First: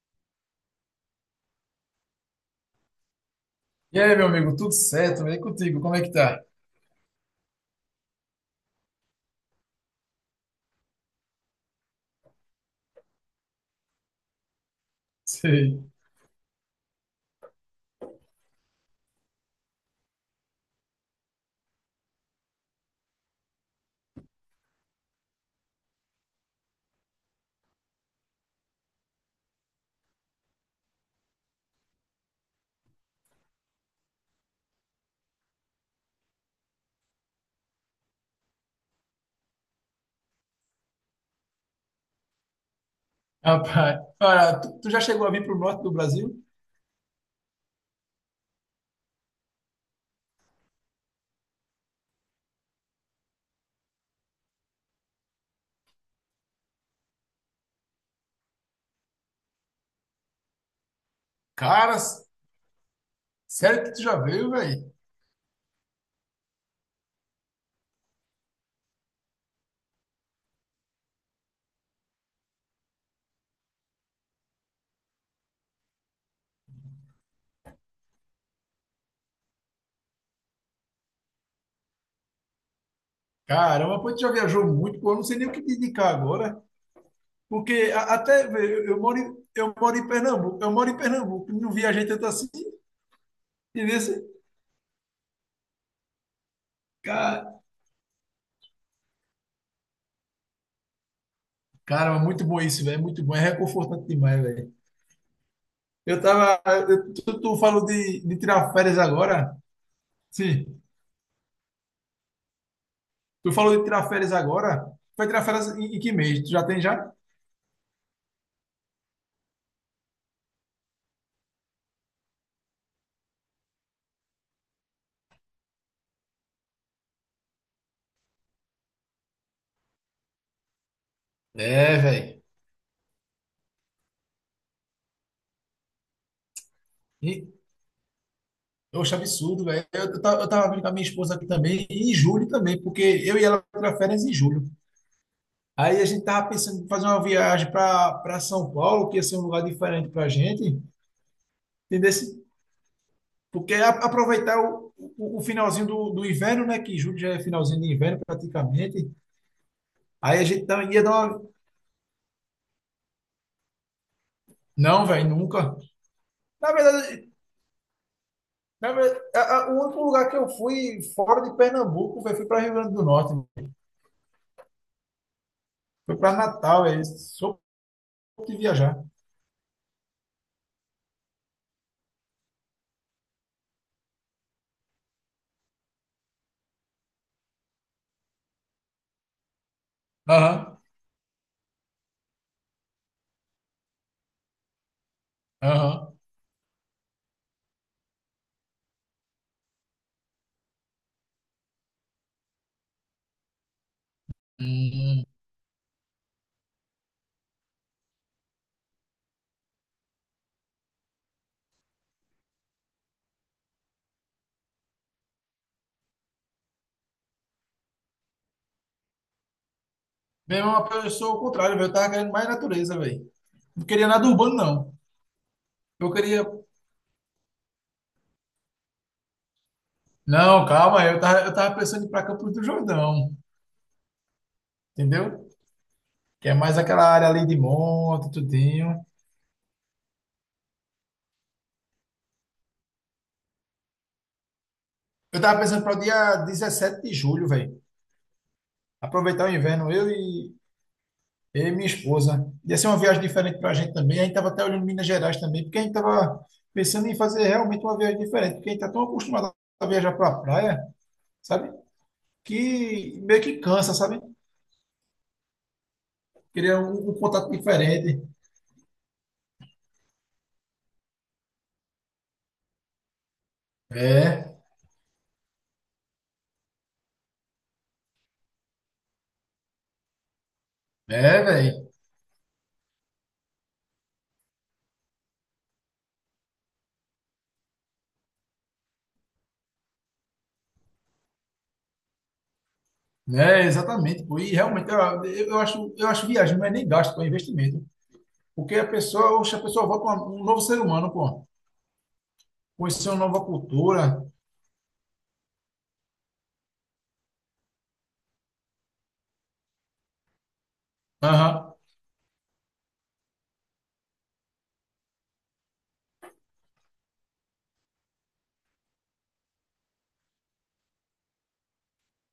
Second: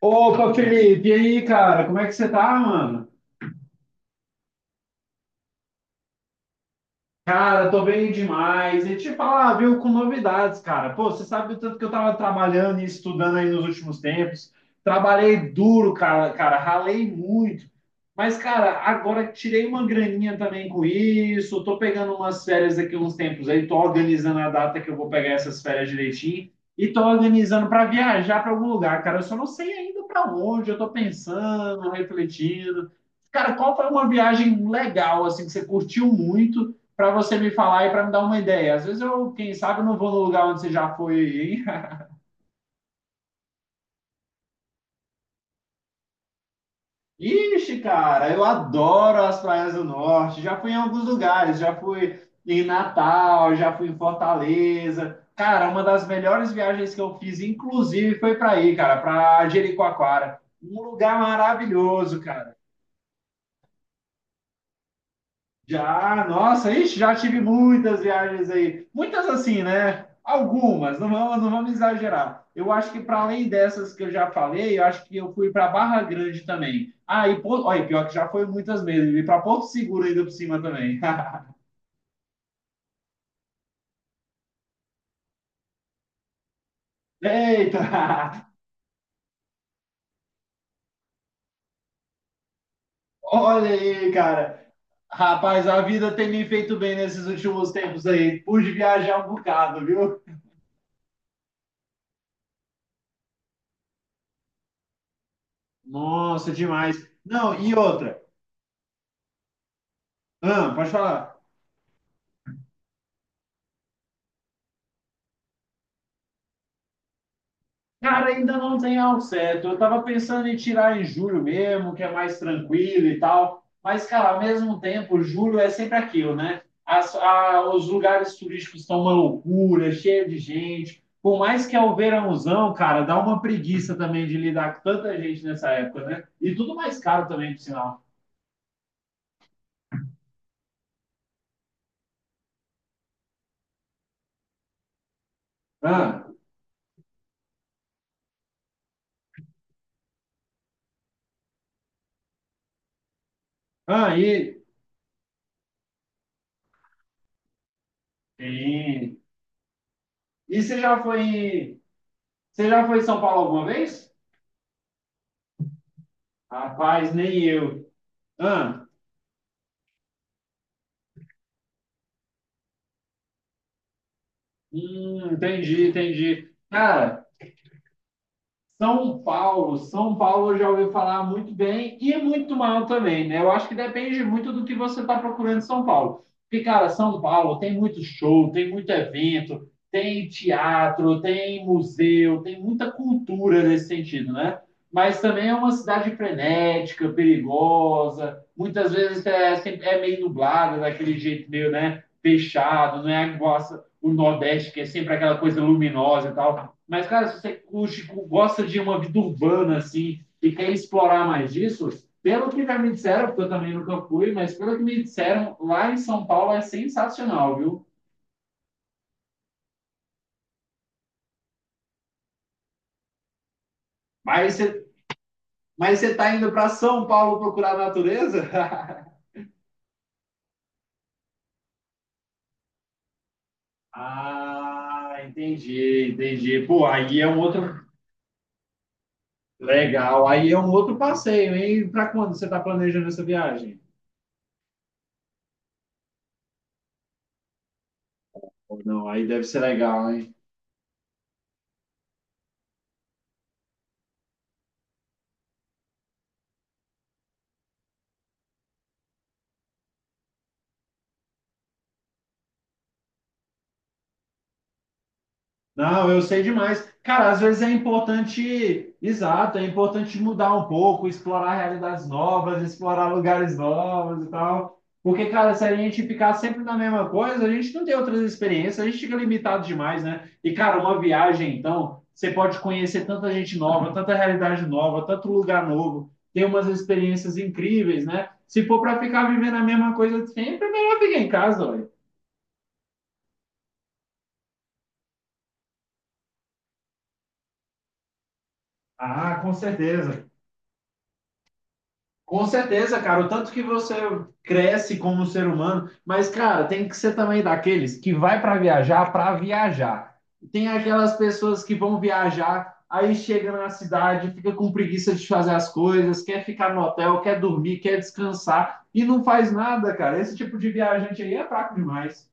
Opa, Felipe, e aí, cara, como é que você tá, mano? E aí, meu amigo, tudo certo? E contigo, como é que tá? Cara, tô bem demais. E te falar, viu, com novidades, cara. Pô, você sabe o tanto que eu tava trabalhando e estudando aí nos últimos tempos. Trabalhei Sei. duro, cara, ralei muito. Mas, cara, agora tirei uma graninha também com isso. Tô pegando umas férias daqui uns tempos aí. Tô organizando a data que eu vou pegar essas férias direitinho. E tô organizando para viajar para algum lugar, cara. Eu só não sei ainda para onde. Eu tô pensando, refletindo. Cara, qual foi uma viagem legal, assim, que você curtiu muito? Para você me falar e para me dar uma ideia. Às vezes eu, quem sabe, eu não vou no lugar onde você já foi, hein? Rapaz, cara, tu já chegou a vir pro norte do Brasil? Ixi, cara, eu adoro as praias do norte. Já fui em alguns lugares, já fui em Natal, já fui em Fortaleza. Cara, uma das melhores viagens que eu fiz, inclusive, foi para aí, cara, para Jericoacoara. Um lugar Cara, maravilhoso, cara. sério que tu já veio, velho? Já, nossa, ixi, já tive muitas viagens aí. Muitas assim, né? Algumas, não vamos exagerar. Eu acho que para além dessas que eu já falei, eu acho que eu fui para Barra Grande também. Ah, e Porto, olha, pior que já foi muitas mesmo. E para Porto Seguro ainda por cima também. Caramba, pô, tu já viajou muito, pô, eu não sei nem o que te indicar agora, Eita! porque até, velho, eu moro em Pernambuco, eu moro em Pernambuco, não viajei tanto assim, Olha e aí, nesse, cara. Rapaz, a vida tem me feito bem nesses cara, últimos tempos aí. Pude viajar um bocado, viu? caramba, muito bom isso, velho, muito bom, é reconfortante demais, velho. Eu Nossa, tava, demais. Tu Não, e falou outra? De tirar férias agora? Ah, Sim. pode falar. Tu falou de tirar férias agora? Vai tirar férias em, em que mês? Tu já tem já? Cara, ainda não tem ao certo. Eu tava pensando em tirar em julho mesmo, que é mais tranquilo e tal. Mas, cara, ao mesmo tempo, julho é sempre aquilo, né? Os lugares turísticos estão uma loucura, cheio de gente. Por mais que é o É, velho. verãozão, cara, dá uma preguiça também de lidar com tanta gente nessa época, né? E tudo mais caro E, também, por sinal. oxe, absurdo, velho. Eu tava vendo com a minha esposa aqui também, e em julho também, porque eu e ela tirar férias em julho. Aí a gente Ah, tava pensando em fazer uma viagem para São Paulo, que ia ser um lugar diferente pra gente, entendeu? Porque ah, aproveitar e, o finalzinho do inverno, né? Que julho já é finalzinho de inverno praticamente. e, Aí a e gente ia dar uma. Você já foi em São Paulo alguma vez? Não, velho, nunca. Na Rapaz, verdade. nem eu. Ah. Na verdade, o único lugar que eu fui fora de Pernambuco, velho, fui para Rio Grande do Norte, Entendi, fui para entendi. Natal, é isso. Cara, Sou pouco de viajar. São Paulo eu já ouvi falar muito bem e muito mal também, né? Eu acho que depende muito do que você está procurando em São Paulo. Porque, cara, São Paulo tem muito show, tem muito evento, tem Aham, teatro, tem museu, tem muita cultura nesse sentido, né? Mas também é uma aham. cidade frenética, perigosa, muitas vezes é, é meio nublada, daquele jeito meio, né? Fechado, não é o Nordeste, que é sempre Hum. aquela coisa luminosa e tal. Mas, cara, se você curte, gosta de uma vida urbana, assim, e quer explorar mais disso, pelo que já me disseram, porque eu também nunca fui, mas pelo que me disseram, lá em São Paulo é sensacional, viu? Meu irmão, eu sou o contrário, velho, eu tava querendo mais natureza, velho. Não queria nada Mas urbano, você, não. mas Eu você tá queria. indo para São Paulo procurar natureza? Não, calma, eu tava pensando em ir pra Campos do Jordão. Ah, Entendeu? entendi, Que é entendi. mais Pô, aquela aí é área um ali de outro. monte, tudinho. Legal, aí é um outro passeio, hein? Para quando você tá planejando essa viagem? Eu tava pensando para o dia 17 de julho, velho. Ou não, aí deve Aproveitar o ser inverno, legal, eu hein? e, eu e minha esposa. Ia ser uma viagem diferente para a gente também. A gente estava até olhando Minas Gerais também, porque a gente estava pensando em fazer realmente uma viagem diferente, porque a gente está tão acostumado a viajar para a praia, sabe? Que meio que cansa, sabe? Não, eu sei Queria demais. Um Cara, às contato vezes é diferente. importante, exato, é importante mudar um pouco, explorar realidades novas, explorar lugares novos e É, tal. Porque, cara, se a gente ficar sempre na mesma coisa, a gente não tem outras experiências, a gente fica limitado demais, né? E, cara, uma é, viagem, velho. então, você pode conhecer tanta gente nova, tanta realidade nova, tanto lugar novo, ter umas experiências incríveis, né? Se for para ficar vivendo a mesma coisa sempre, é melhor ficar em casa, olha. É, exatamente, pô. E realmente, eu, eu acho viagem não é nem gasto, pô, é investimento. Porque a Ah, pessoa, com oxe, a pessoa volta certeza. um novo ser humano, pô. Com certeza, Conhecer cara, uma o nova tanto que você cultura. cresce como ser humano, mas, cara, tem que ser também daqueles que vai para viajar para viajar. Tem aquelas pessoas que Aham. vão viajar, aí chega na cidade, fica com preguiça de fazer as coisas, quer ficar no hotel, quer dormir, quer descansar e não faz nada, cara. Esse tipo de viajante aí é fraco demais.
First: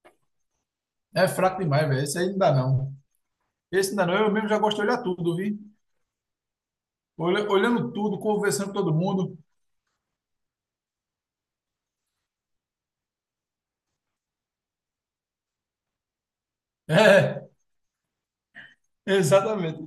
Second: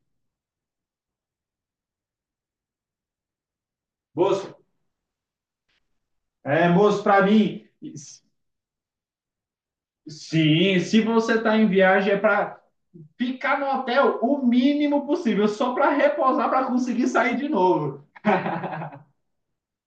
É fraco demais, velho. Isso aí não dá, não. Esse ainda não, eu mesmo Moço, já gosto de olhar tudo, vi? moço, para mim, Olhando tudo, conversando com todo mundo. sim, se você tá em viagem é para ficar no hotel o mínimo possível, só para repousar, para conseguir sair É, de novo. exatamente.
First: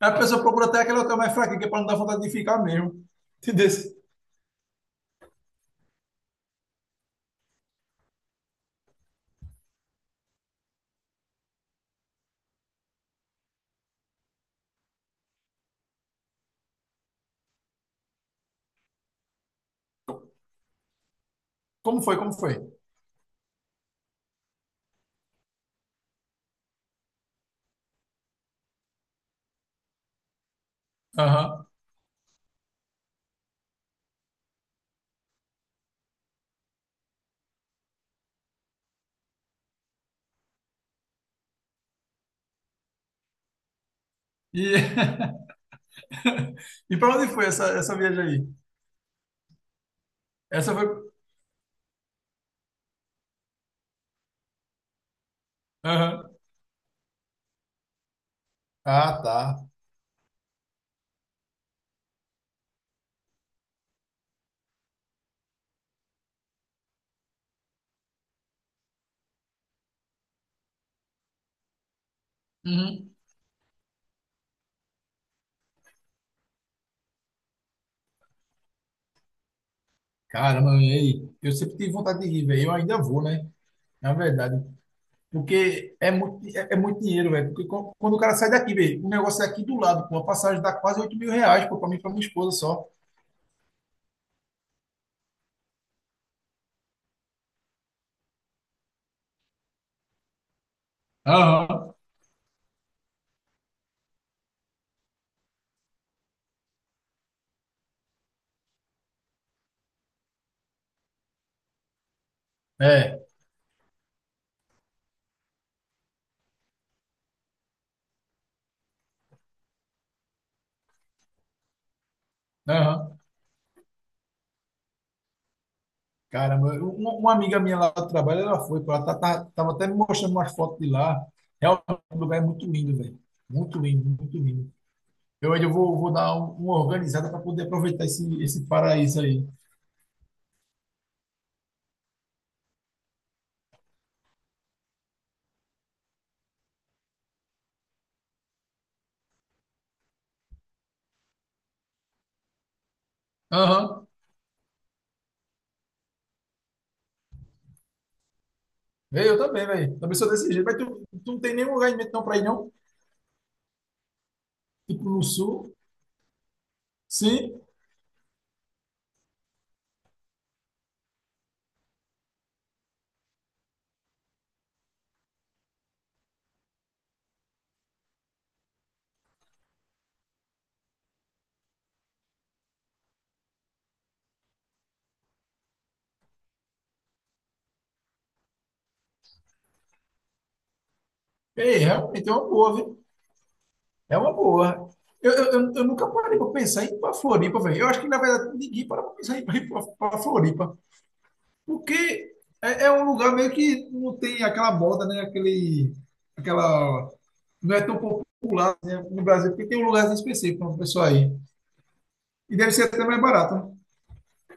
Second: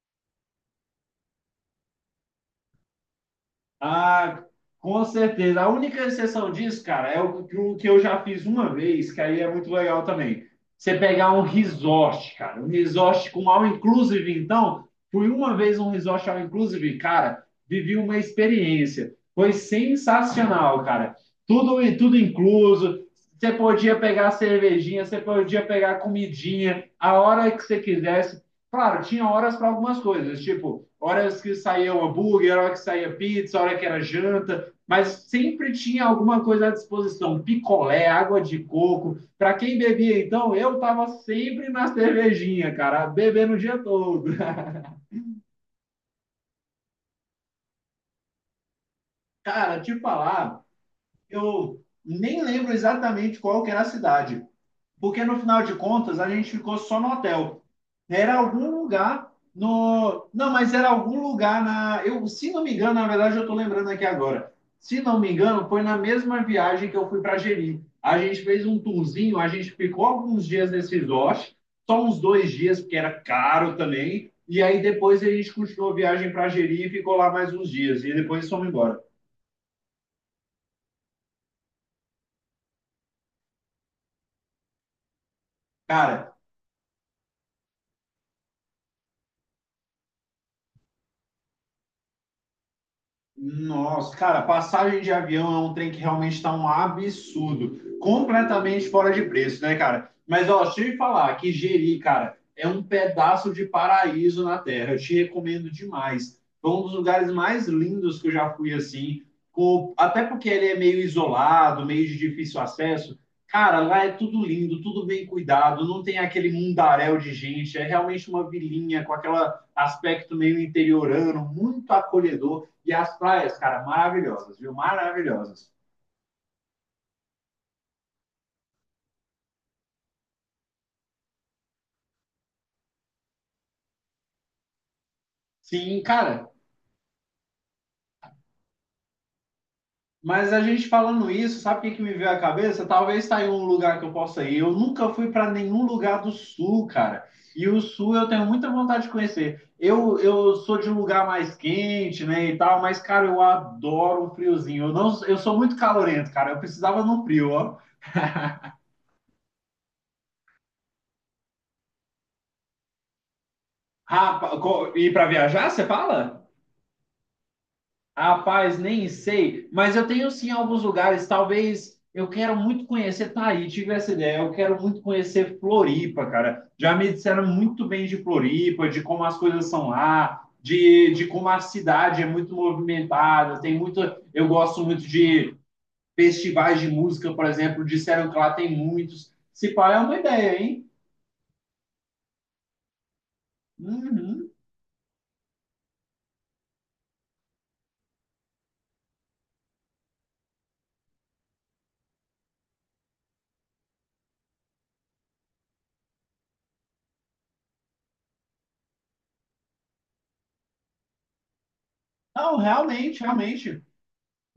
A pessoa procura até aquele hotel mais fraquinho, que é para não dar vontade de ficar mesmo. Entendeu? Ah, com certeza. A única exceção disso, cara, é o que eu já fiz uma vez, que aí é muito legal também. Você pegar um resort, cara, um resort com all inclusive, então, fui uma vez um resort all inclusive, cara, vivi uma experiência. Foi sensacional, cara. Tudo Como tudo foi? Como foi? incluso. Você podia pegar cervejinha, você podia pegar comidinha, a hora que você quisesse. Claro, tinha horas para algumas coisas, tipo horas que Aham. saía um hambúrguer, hora que saía pizza, hora que era janta, mas sempre tinha alguma coisa à disposição, picolé, água de coco. Para quem bebia, então, eu tava sempre na cervejinha, cara, bebendo o dia todo. E, e para onde foi essa, essa viagem aí? Cara, te falar, Essa foi. eu nem lembro exatamente qual que era a cidade, porque no final de contas a Aham. gente ficou só no hotel. Era algum Ah, lugar tá. no. Não, mas era algum lugar na. Eu, se não me engano, na verdade eu estou lembrando aqui agora. Se não me engano, foi na mesma viagem que eu fui para Jeri. A gente fez um tourzinho, a gente ficou alguns dias nesse resort, só uns dois dias, porque Uhum. era caro também. E aí depois a gente continuou a viagem para Jeri e ficou lá mais uns dias. E depois fomos embora. Caramba, e aí? Eu sempre tive vontade de ir, velho. Eu ainda vou, né? Na verdade. Porque é Cara, muito, é, é muito dinheiro, velho. Porque quando o cara sai daqui, velho, o negócio é aqui do lado, pô. A passagem dá quase R$ 8.000, pô, pra mim e pra minha esposa só. nossa, cara, passagem de avião é um trem que realmente está um absurdo. Completamente fora de preço, né, cara? Mas, ó, deixa eu te falar que Aham. Jeri, cara, é um pedaço de paraíso na Terra. Eu te recomendo demais. Foi um dos lugares mais lindos que eu já fui, assim. Até porque ele é meio isolado, meio de difícil acesso. É, Cara, lá é tudo lindo, tudo bem cuidado, não tem aquele mundaréu de gente. É realmente uma vilinha com aquele aspecto meio interiorano, muito acolhedor. E as aham. praias, cara, maravilhosas, viu? Maravilhosas. Caramba, uma amiga minha lá do trabalho, ela foi, pô, ela tava até me mostrando umas fotos de lá. Realmente, o lugar é muito lindo, velho. Muito lindo, muito lindo. Eu ainda Sim, vou dar cara, uma organizada para poder aproveitar esse paraíso aí. mas a gente falando isso, sabe o que, que me veio à cabeça? Talvez tá aí um lugar que eu possa ir. Eu nunca fui para nenhum lugar do sul, cara. E o sul eu tenho muita vontade de conhecer. Eu sou de um lugar mais quente, né, e tal, mas, cara, eu Aham. adoro um friozinho. Eu, não, eu sou muito calorento, cara. Eu precisava num frio, ó. Véi, eu também, velho. Também sou desse jeito. Mas tu não tem nenhum lugar em mente não pra ir, não? Rapaz, e Tipo no para viajar, sul? você fala? Sim? Rapaz, nem sei, mas eu tenho sim alguns lugares, talvez eu quero muito conhecer tá aí, tive essa ideia, eu quero muito conhecer Floripa, cara. Já me disseram muito bem de Floripa, de como as coisas são lá, de como a cidade é muito movimentada, tem muito, eu gosto muito de festivais de música, por exemplo, disseram que lá tem muitos. Se pá, é uma ideia, hein? É, realmente é uma boa, viu? É uma Uhum. boa. Eu nunca parei para pensar em ir para Floripa, velho. Eu acho que, na verdade, ninguém para pensar em ir para Floripa. Porque é, é um lugar meio que não tem aquela moda, né? Aquele, aquela... Não é tão popular, né, no Brasil, porque tem um lugar específico para o pessoal aí. E Não, deve ser até realmente, mais barato, né? realmente.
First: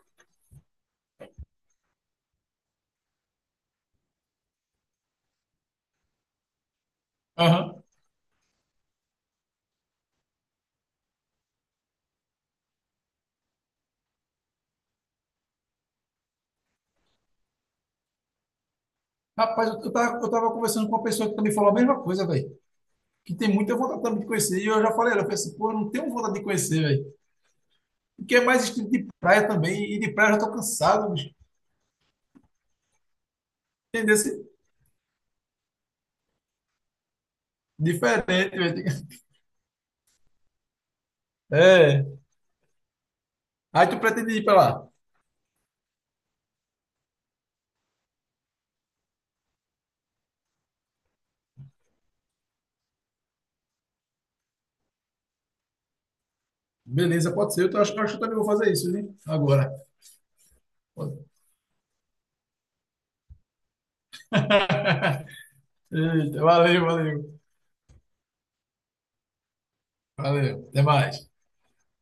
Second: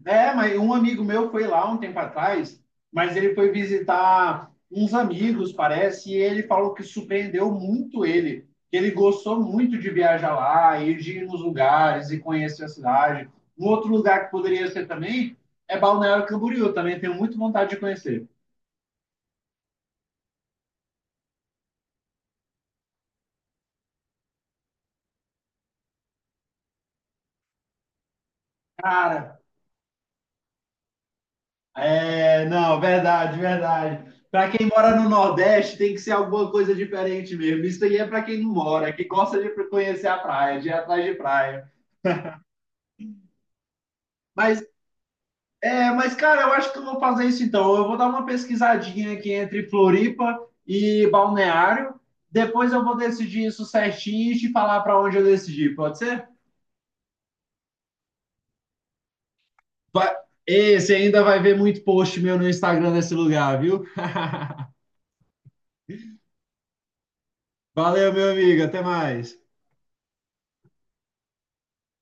É, mas um amigo meu foi lá um tempo atrás, mas ele foi visitar uns amigos, parece, e ele falou que surpreendeu Aham. muito ele, que ele gostou muito de viajar lá, e de ir nos lugares e conhecer a cidade. Um outro lugar que poderia ser também é Balneário Camboriú, também tenho muito vontade de conhecer. Rapaz, eu tava conversando com uma pessoa que também falou a mesma coisa, velho. Que tem muita vontade também de conhecer. E eu já falei, ela eu falei assim, pô, eu não tenho vontade de conhecer, velho. Porque é mais estilo de Cara, praia também. E de praia eu já tô cansado, bicho. é, não, verdade, verdade. Entendeu? Esse- Para quem mora no Nordeste, tem que ser alguma coisa diferente mesmo. Isso aí é para quem diferente, não velho. mora, que gosta de conhecer a praia, de ir atrás de praia. É. Aí tu pretende ir pra Mas lá. É, mas, cara, eu acho que eu vou fazer isso então. Eu vou dar uma pesquisadinha aqui entre Floripa e Balneário. Depois eu vou decidir isso certinho e te falar para onde eu decidi, pode ser? Beleza, pode ser. Eu acho, acho que eu também vou fazer isso, né? Agora. Vai... Ei, você ainda vai ver muito post meu no Instagram nesse lugar, viu? Eita, valeu, valeu. Valeu, meu amigo. Até mais. Valeu. Até mais.